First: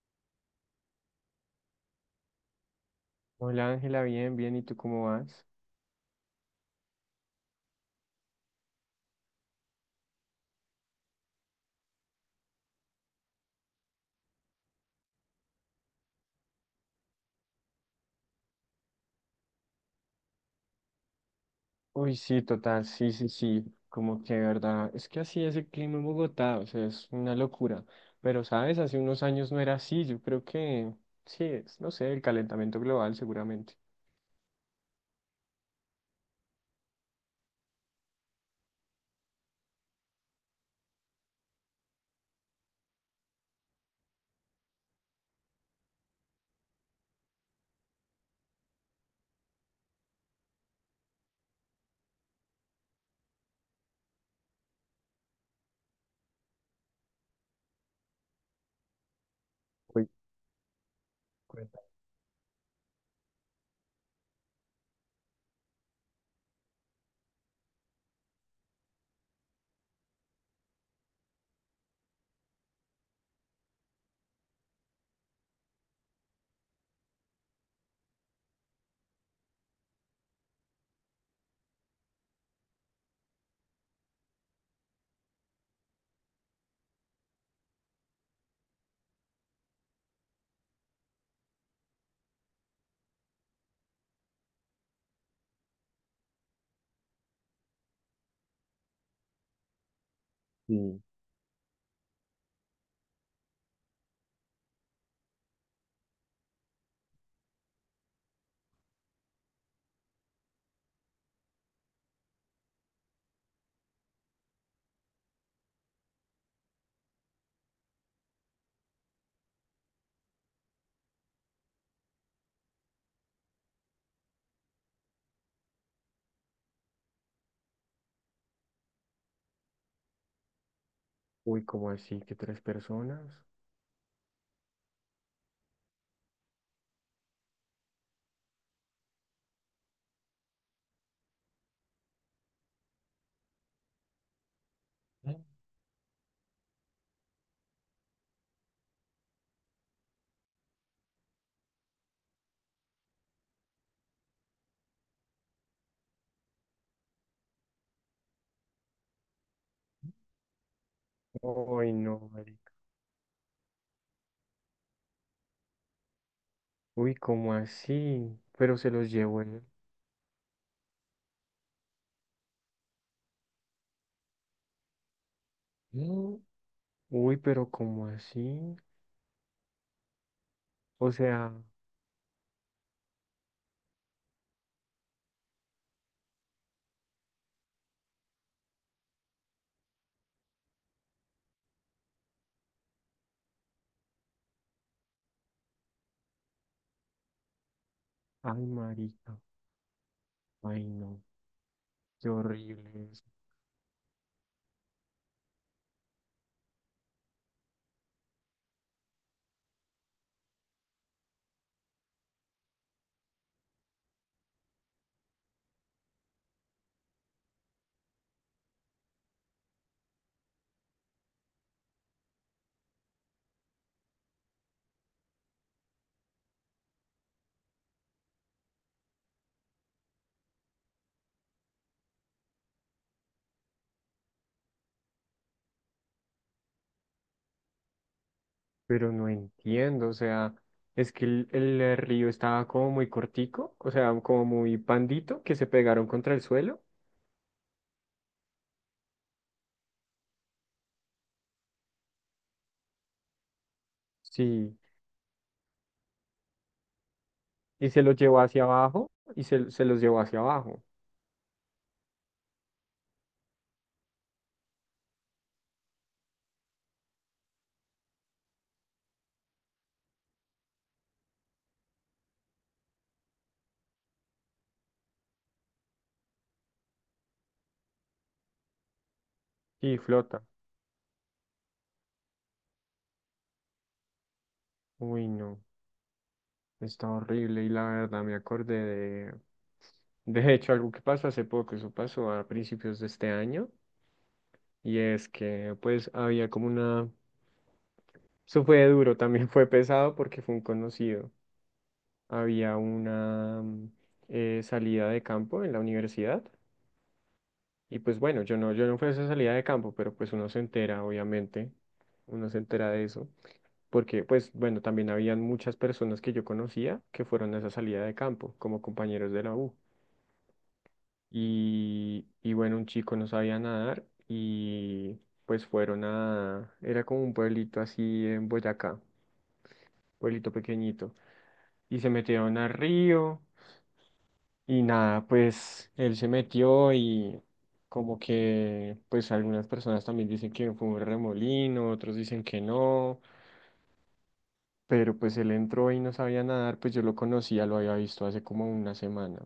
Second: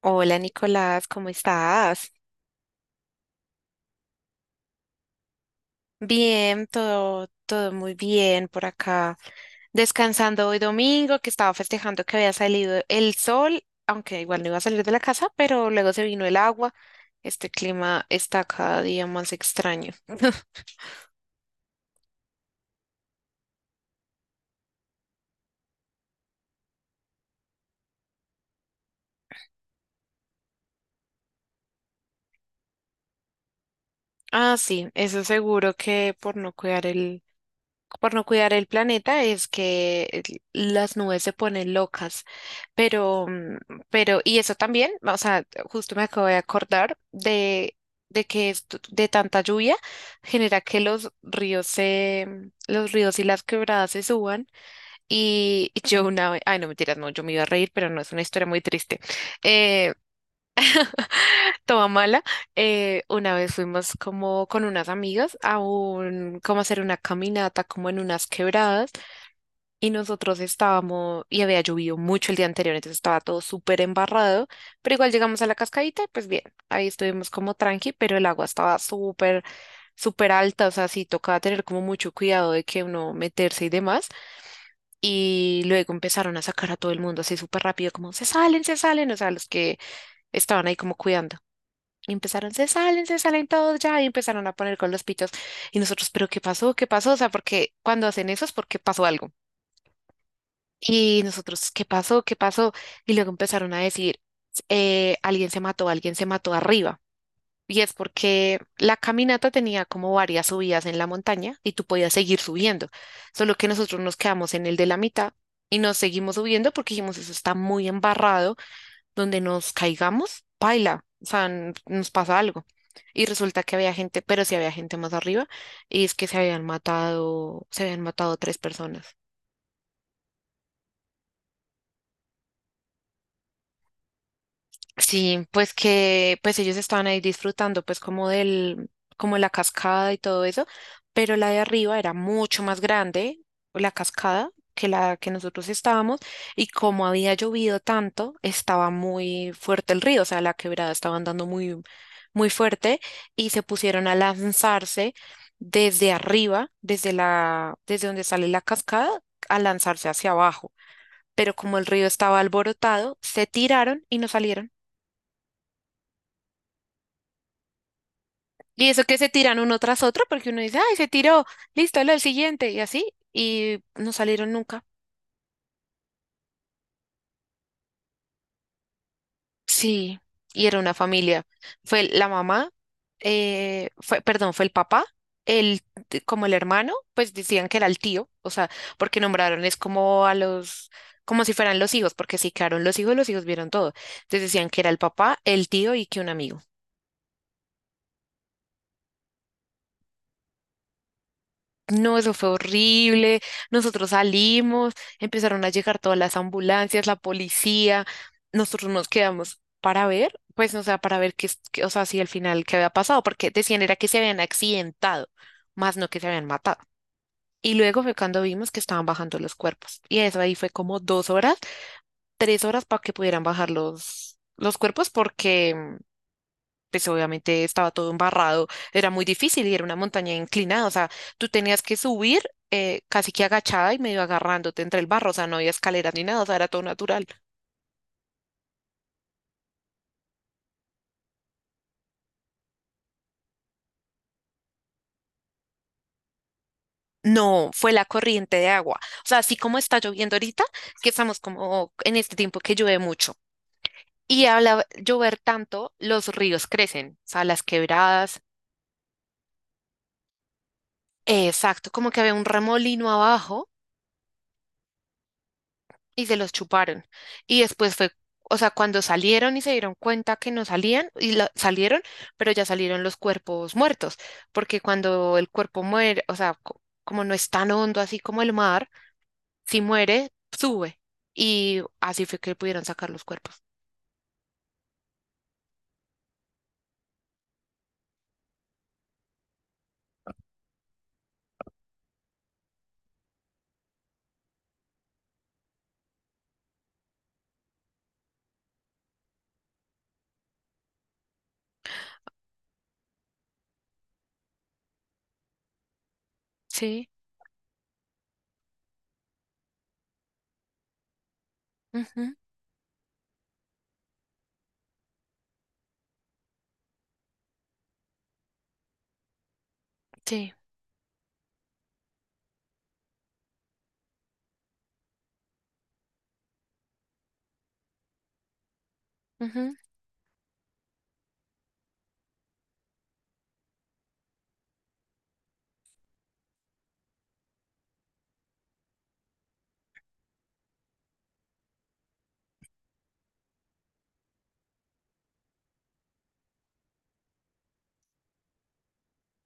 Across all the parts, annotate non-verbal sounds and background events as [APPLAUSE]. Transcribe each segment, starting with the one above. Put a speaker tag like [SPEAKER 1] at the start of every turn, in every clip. [SPEAKER 1] Hola Nicolás, ¿cómo estás?
[SPEAKER 2] Hola Ángela, bien, bien, ¿y tú cómo vas?
[SPEAKER 1] Bien, todo, todo muy bien por acá. Descansando hoy domingo, que estaba festejando que había salido el sol, aunque igual no iba a salir de la casa, pero luego se vino el agua. Este clima está cada día más extraño. [LAUGHS]
[SPEAKER 2] Uy, sí, total, sí, sí, sí, como que de verdad, es que así es el clima en Bogotá, o sea, es una locura, pero sabes, hace unos años no era así, yo creo que sí es, no sé, el calentamiento global seguramente.
[SPEAKER 1] Ah, sí, eso seguro que por no cuidar el, por no cuidar el planeta es que las nubes se ponen locas. Pero, mm, pero, y eso también, o sea, justo me acabo de acordar de que de tanta lluvia genera que los ríos y las quebradas se suban. Y yo una vez, ay no mentiras, no, yo me iba a reír, pero no, es una historia muy triste, eh,
[SPEAKER 2] Uy,
[SPEAKER 1] [LAUGHS]
[SPEAKER 2] cuenta,
[SPEAKER 1] toda mala. Una vez fuimos como con unas amigas como a hacer una caminata como en unas quebradas, y había llovido mucho el día anterior, entonces estaba todo súper embarrado, pero igual llegamos a la cascadita, y pues bien, ahí estuvimos como tranqui, pero el agua estaba súper, súper alta, o sea, sí tocaba tener como mucho cuidado de que uno meterse y demás. Y luego empezaron a sacar a todo el mundo así súper rápido, como se salen, o sea, los que estaban ahí como cuidando. Y empezaron, se salen todos ya, y empezaron a poner con los pitos. Y nosotros, pero ¿qué pasó? ¿Qué pasó? O sea, porque cuando hacen eso es porque pasó algo.
[SPEAKER 2] sí.
[SPEAKER 1] Y nosotros, ¿qué pasó? ¿Qué pasó? Y luego empezaron a decir, alguien se mató arriba. Y es porque la caminata tenía como varias subidas en la montaña y tú podías seguir subiendo. Solo que nosotros nos quedamos en el de la mitad y nos seguimos subiendo porque dijimos, eso está muy embarrado, donde nos caigamos, paila, o sea, nos pasa algo. Y resulta que había gente, pero sí había gente más arriba, y es que se habían matado tres personas.
[SPEAKER 2] Uy, ¿cómo así? ¿Que tres personas?
[SPEAKER 1] Sí, pues que pues ellos estaban ahí disfrutando pues como del como la cascada y todo eso, pero la de arriba era mucho más grande, la cascada que la que
[SPEAKER 2] ¿Eh?
[SPEAKER 1] nosotros estábamos, y como había llovido tanto, estaba muy fuerte el río, o sea, la quebrada estaba andando muy muy fuerte, y se pusieron a lanzarse desde arriba, desde donde sale la cascada, a lanzarse hacia abajo, pero como el
[SPEAKER 2] Uy,
[SPEAKER 1] río
[SPEAKER 2] no,
[SPEAKER 1] estaba
[SPEAKER 2] marica.
[SPEAKER 1] alborotado, se tiraron y no salieron.
[SPEAKER 2] Uy, ¿cómo así? Pero
[SPEAKER 1] Y
[SPEAKER 2] se
[SPEAKER 1] eso
[SPEAKER 2] los
[SPEAKER 1] que se
[SPEAKER 2] llevó
[SPEAKER 1] tiran
[SPEAKER 2] él.
[SPEAKER 1] uno tras otro, porque uno dice, ay, se tiró, listo, lo el siguiente, y así, y no salieron nunca.
[SPEAKER 2] ¿Eh? Uy, pero ¿cómo así?
[SPEAKER 1] Sí, y era una
[SPEAKER 2] O
[SPEAKER 1] familia.
[SPEAKER 2] sea,
[SPEAKER 1] Fue la mamá, fue, perdón, fue el papá, el, como el hermano, pues decían que era el tío, o sea, porque nombraron es como como si fueran los hijos, porque si quedaron los hijos vieron todo. Entonces decían que era el papá, el tío y que un amigo.
[SPEAKER 2] ay, marica, ay, no,
[SPEAKER 1] No,
[SPEAKER 2] qué
[SPEAKER 1] eso fue
[SPEAKER 2] horrible.
[SPEAKER 1] horrible. Nosotros salimos, empezaron a llegar todas las ambulancias, la policía. Nosotros nos quedamos para ver, pues, o sea, para ver qué, o sea, si al final qué había pasado, porque decían era que se habían accidentado, más no que se habían matado. Y luego fue cuando vimos que estaban bajando los cuerpos. Y eso ahí fue como 2 horas, 3 horas para que pudieran bajar los cuerpos, porque pues obviamente estaba todo embarrado, era muy difícil y era una montaña inclinada, o sea, tú tenías que subir casi que agachada y medio agarrándote entre el barro, o sea, no había escaleras ni nada, o sea, era todo natural.
[SPEAKER 2] Pero no entiendo, o sea, es que el río estaba como muy cortico, o sea, como muy pandito, que se pegaron contra el suelo.
[SPEAKER 1] No, fue la corriente de agua, o sea, así como está lloviendo ahorita, que estamos como en este tiempo que llueve mucho. Y
[SPEAKER 2] Sí,
[SPEAKER 1] al llover tanto, los ríos crecen, o sea, las
[SPEAKER 2] y se los llevó
[SPEAKER 1] quebradas,
[SPEAKER 2] hacia abajo, y se los llevó hacia abajo,
[SPEAKER 1] exacto, como que había un remolino abajo y se los chuparon. Y después fue, o sea, cuando salieron y se dieron cuenta que no salían, y salieron, pero ya salieron los cuerpos muertos, porque cuando el cuerpo muere, o sea, como no es tan hondo así como el mar, si
[SPEAKER 2] y
[SPEAKER 1] muere,
[SPEAKER 2] flota.
[SPEAKER 1] sube. Y así fue que pudieron sacar los cuerpos.
[SPEAKER 2] Uy, no, está horrible, y la verdad me acordé de hecho, algo que pasó hace poco. Eso pasó a principios de este año, y es que, pues, había como una, eso fue duro, también fue pesado porque fue un conocido. Había una salida de campo en la universidad.
[SPEAKER 1] Sí,
[SPEAKER 2] Y pues bueno, yo no fui a esa salida de campo, pero pues uno se entera, obviamente,
[SPEAKER 1] ujú,
[SPEAKER 2] uno se entera de eso, porque pues bueno, también habían muchas personas que yo conocía que fueron a esa salida de campo como compañeros de la U.
[SPEAKER 1] sí.
[SPEAKER 2] Y bueno, un chico no sabía nadar y pues fueron a, era como un pueblito así en Boyacá,
[SPEAKER 1] Ujú.
[SPEAKER 2] pueblito pequeñito, y se metieron al río. Y nada, pues él se metió y como que pues algunas personas también dicen que fue un remolino, otros dicen que no, pero pues él entró y no sabía nadar, pues yo lo conocía, lo había visto hace como una semana.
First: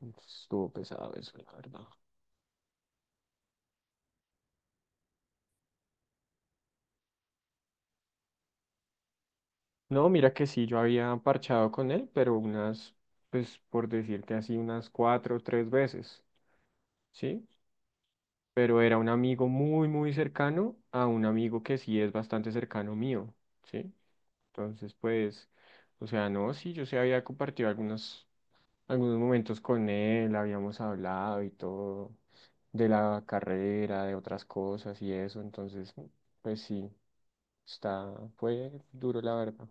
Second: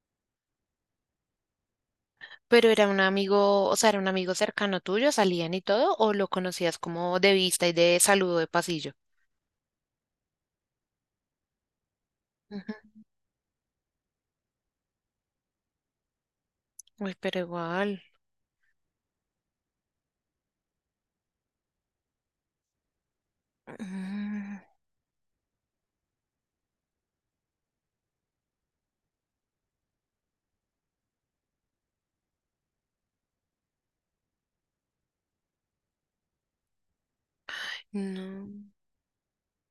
[SPEAKER 2] Entonces, estuvo pesado eso, la verdad.
[SPEAKER 1] Pero era un amigo, o sea, era un amigo cercano tuyo, salían y todo, o lo conocías como de vista y de saludo de pasillo.
[SPEAKER 2] No, mira que sí, yo había parchado con él, pero
[SPEAKER 1] Ujú.
[SPEAKER 2] unas, pues por decirte así, unas cuatro o tres veces,
[SPEAKER 1] Uy, pero
[SPEAKER 2] ¿sí?
[SPEAKER 1] igual.
[SPEAKER 2] Pero era un amigo muy, muy cercano a un amigo que sí es bastante cercano mío, ¿sí?
[SPEAKER 1] Mm.
[SPEAKER 2] Entonces, pues, o sea, no, sí, yo sí había compartido algunos, algunos momentos con él, habíamos hablado y todo, de la carrera, de otras cosas y eso, entonces, pues sí, está,
[SPEAKER 1] No.
[SPEAKER 2] fue duro la verdad.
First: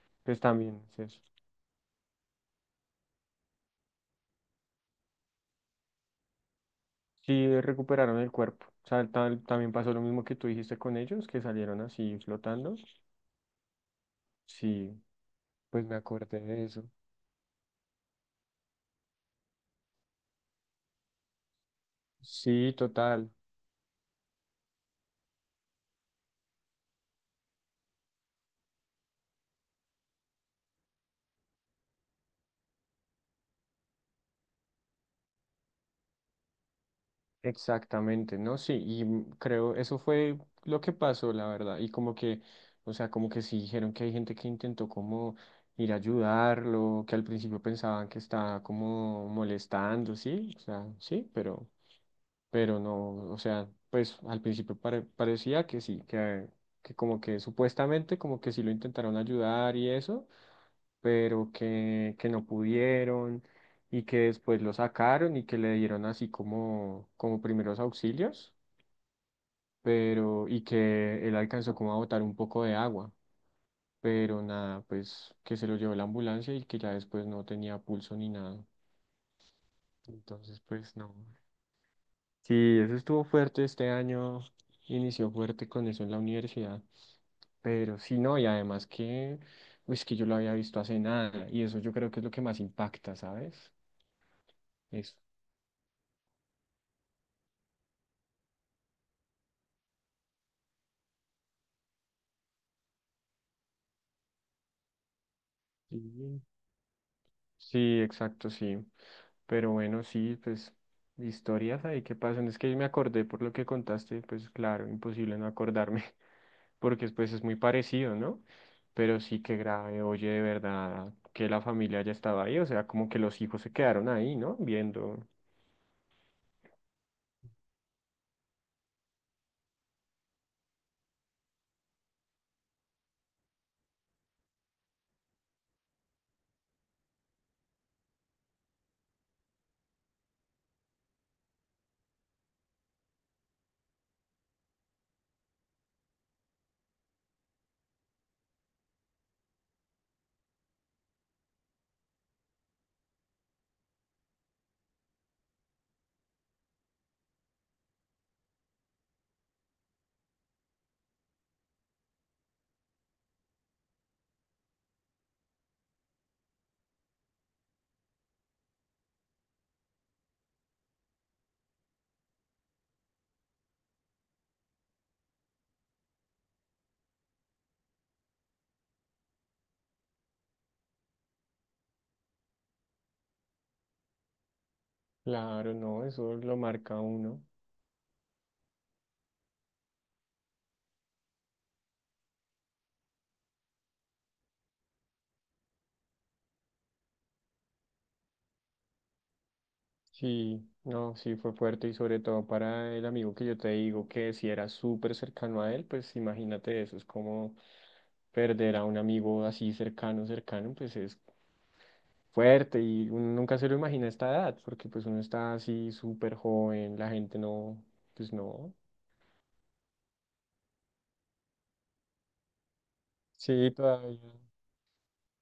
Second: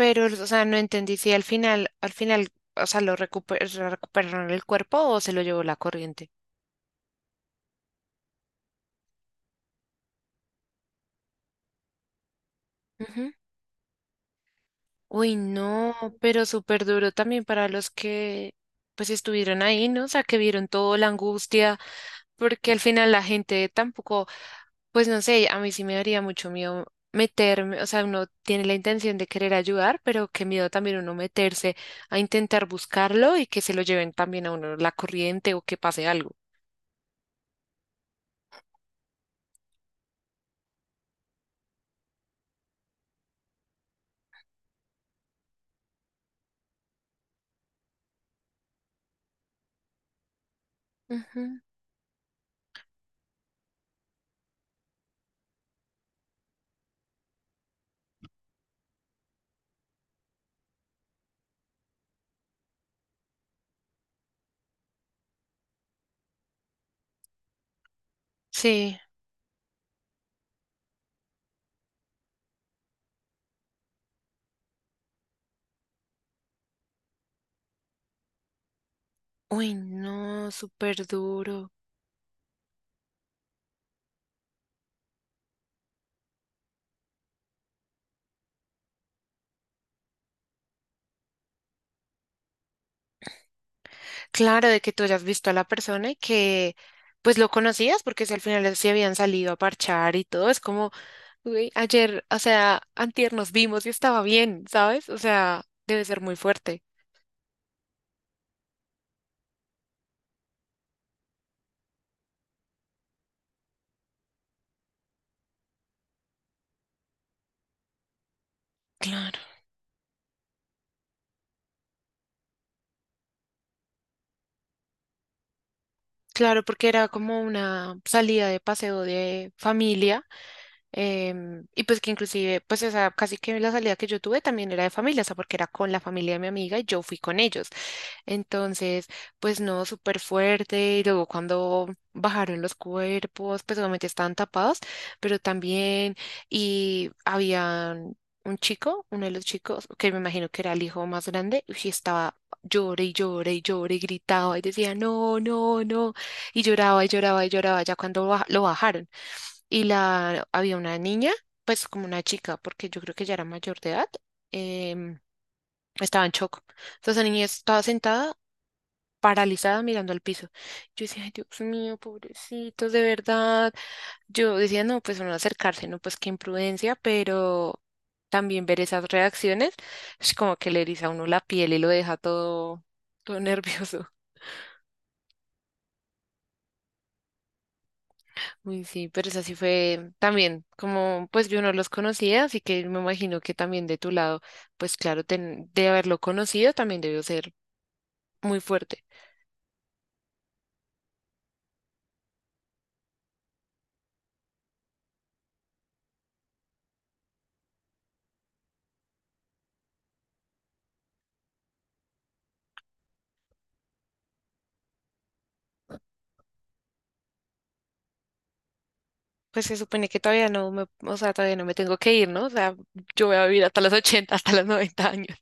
[SPEAKER 1] Pero,
[SPEAKER 2] Pues
[SPEAKER 1] o sea, no
[SPEAKER 2] también, es
[SPEAKER 1] entendí
[SPEAKER 2] eso.
[SPEAKER 1] si al final, al final, o sea, recuperaron el cuerpo o se lo llevó la corriente.
[SPEAKER 2] Sí, recuperaron el cuerpo. O sea, también pasó lo mismo que tú dijiste con ellos, que salieron así flotando.
[SPEAKER 1] Ujú.
[SPEAKER 2] Sí,
[SPEAKER 1] Uy,
[SPEAKER 2] pues
[SPEAKER 1] no,
[SPEAKER 2] me acordé
[SPEAKER 1] pero
[SPEAKER 2] de eso.
[SPEAKER 1] súper duro también para los que pues estuvieron ahí, ¿no? O sea, que vieron toda la angustia, porque
[SPEAKER 2] Sí,
[SPEAKER 1] al final la
[SPEAKER 2] total.
[SPEAKER 1] gente tampoco, pues no sé, a mí sí me daría mucho miedo meterme, o sea, uno tiene la intención de querer ayudar, pero qué miedo también uno meterse a intentar buscarlo y que se lo lleven también a uno la corriente o que pase algo.
[SPEAKER 2] Exactamente, ¿no? Sí, y creo eso fue lo que pasó, la verdad. Y como que, o sea, como que sí dijeron que hay gente que intentó como ir a ayudarlo, que al principio pensaban que estaba como molestando, sí, o sea, sí,
[SPEAKER 1] Ujú.
[SPEAKER 2] pero no, o sea, pues al principio parecía que sí, que como que supuestamente como que sí lo intentaron ayudar y eso, pero que no pudieron y que después lo sacaron y que le dieron así como, como primeros auxilios,
[SPEAKER 1] Sí.
[SPEAKER 2] pero y que él alcanzó como a botar un poco de agua, pero nada, pues que se lo llevó la ambulancia y que ya después no tenía pulso ni nada.
[SPEAKER 1] Uy, no,
[SPEAKER 2] Entonces, pues
[SPEAKER 1] súper
[SPEAKER 2] no.
[SPEAKER 1] duro.
[SPEAKER 2] Sí, eso estuvo fuerte este año, inició fuerte con eso en la universidad, pero sí, no, y además que, pues que yo lo había visto hace nada, y eso yo creo que es lo que más impacta, ¿sabes?
[SPEAKER 1] Claro, de que tú
[SPEAKER 2] Eso.
[SPEAKER 1] hayas visto a la persona y que pues lo conocías porque si al final se habían salido a parchar y todo, es como, uy, ayer, o sea, antier nos vimos y estaba bien, ¿sabes? O sea, debe ser muy
[SPEAKER 2] Sí,
[SPEAKER 1] fuerte.
[SPEAKER 2] sí, exacto, sí, pero bueno, sí, pues historias ahí que pasan, es que me acordé por lo que contaste, pues claro, imposible no acordarme. Porque pues es muy parecido, ¿no? Pero
[SPEAKER 1] Claro.
[SPEAKER 2] sí que grave, oye, de verdad, que la familia ya estaba ahí, o sea, como que los hijos se quedaron ahí, ¿no? Viendo.
[SPEAKER 1] Claro, porque era como una salida de paseo de familia. Y pues que inclusive, pues esa casi que la salida que yo tuve también era de familia, o sea, porque era con la familia de mi amiga y yo fui con ellos. Entonces, pues no, súper fuerte. Y luego cuando bajaron los cuerpos, pues obviamente estaban tapados, pero también, y había un chico, uno de los chicos, que me imagino que era el hijo más grande, y estaba llore y llore y llore y gritaba y decía, no, no, no. Y lloraba y lloraba y lloraba ya cuando lo bajaron. Y había una niña, pues como una chica, porque yo creo que ya era mayor de edad, em, estaba en shock. Entonces la niña estaba sentada paralizada mirando al piso. Yo decía, "Ay, Dios mío, pobrecitos, de verdad". Yo decía, no, pues no acercarse, no, pues qué imprudencia, pero también ver esas reacciones es como que le eriza a uno la piel y lo deja todo, todo [LAUGHS] nervioso.
[SPEAKER 2] Claro, no, eso lo marca a uno.
[SPEAKER 1] Uy, sí, pero esa sí fue también, como pues yo no los conocía, así que me imagino que también de tu lado, pues claro, de haberlo conocido también debió ser muy fuerte.
[SPEAKER 2] Sí, no, sí fue fuerte y sobre todo para el amigo que yo te digo que si era súper cercano a él, pues imagínate eso, es como perder a un amigo así cercano, cercano, pues es fuerte y uno nunca se lo imagina a esta edad, porque pues uno está así súper joven, la gente no, pues no,
[SPEAKER 1] Pues se supone que todavía no me, o sea, todavía no me tengo que ir, ¿no? O sea, yo voy a vivir
[SPEAKER 2] sí,
[SPEAKER 1] hasta los
[SPEAKER 2] todavía.
[SPEAKER 1] 80, hasta los 90 años.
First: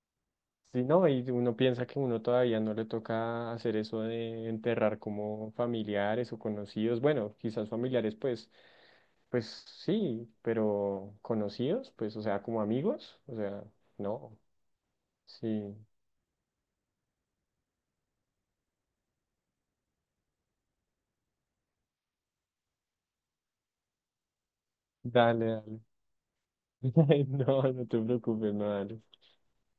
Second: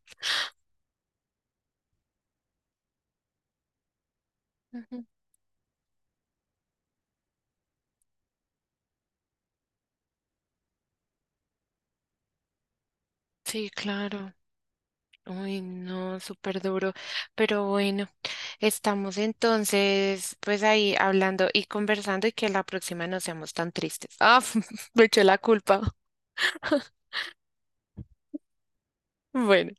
[SPEAKER 2] Sí, no, y uno piensa que uno todavía no le toca hacer eso de enterrar
[SPEAKER 1] Ujú.
[SPEAKER 2] como familiares o conocidos. Bueno, quizás familiares, pues, pues sí, pero conocidos, pues, o sea, como amigos, o sea,
[SPEAKER 1] Sí, claro.
[SPEAKER 2] no,
[SPEAKER 1] Uy,
[SPEAKER 2] sí,
[SPEAKER 1] no, súper duro. Pero bueno, estamos entonces, pues ahí hablando y conversando y que la próxima no seamos tan tristes. Ah, [LAUGHS] me eché la
[SPEAKER 2] dale, dale.
[SPEAKER 1] culpa. [LAUGHS]
[SPEAKER 2] [LAUGHS] No, no te preocupes, no, dale.
[SPEAKER 1] Bueno.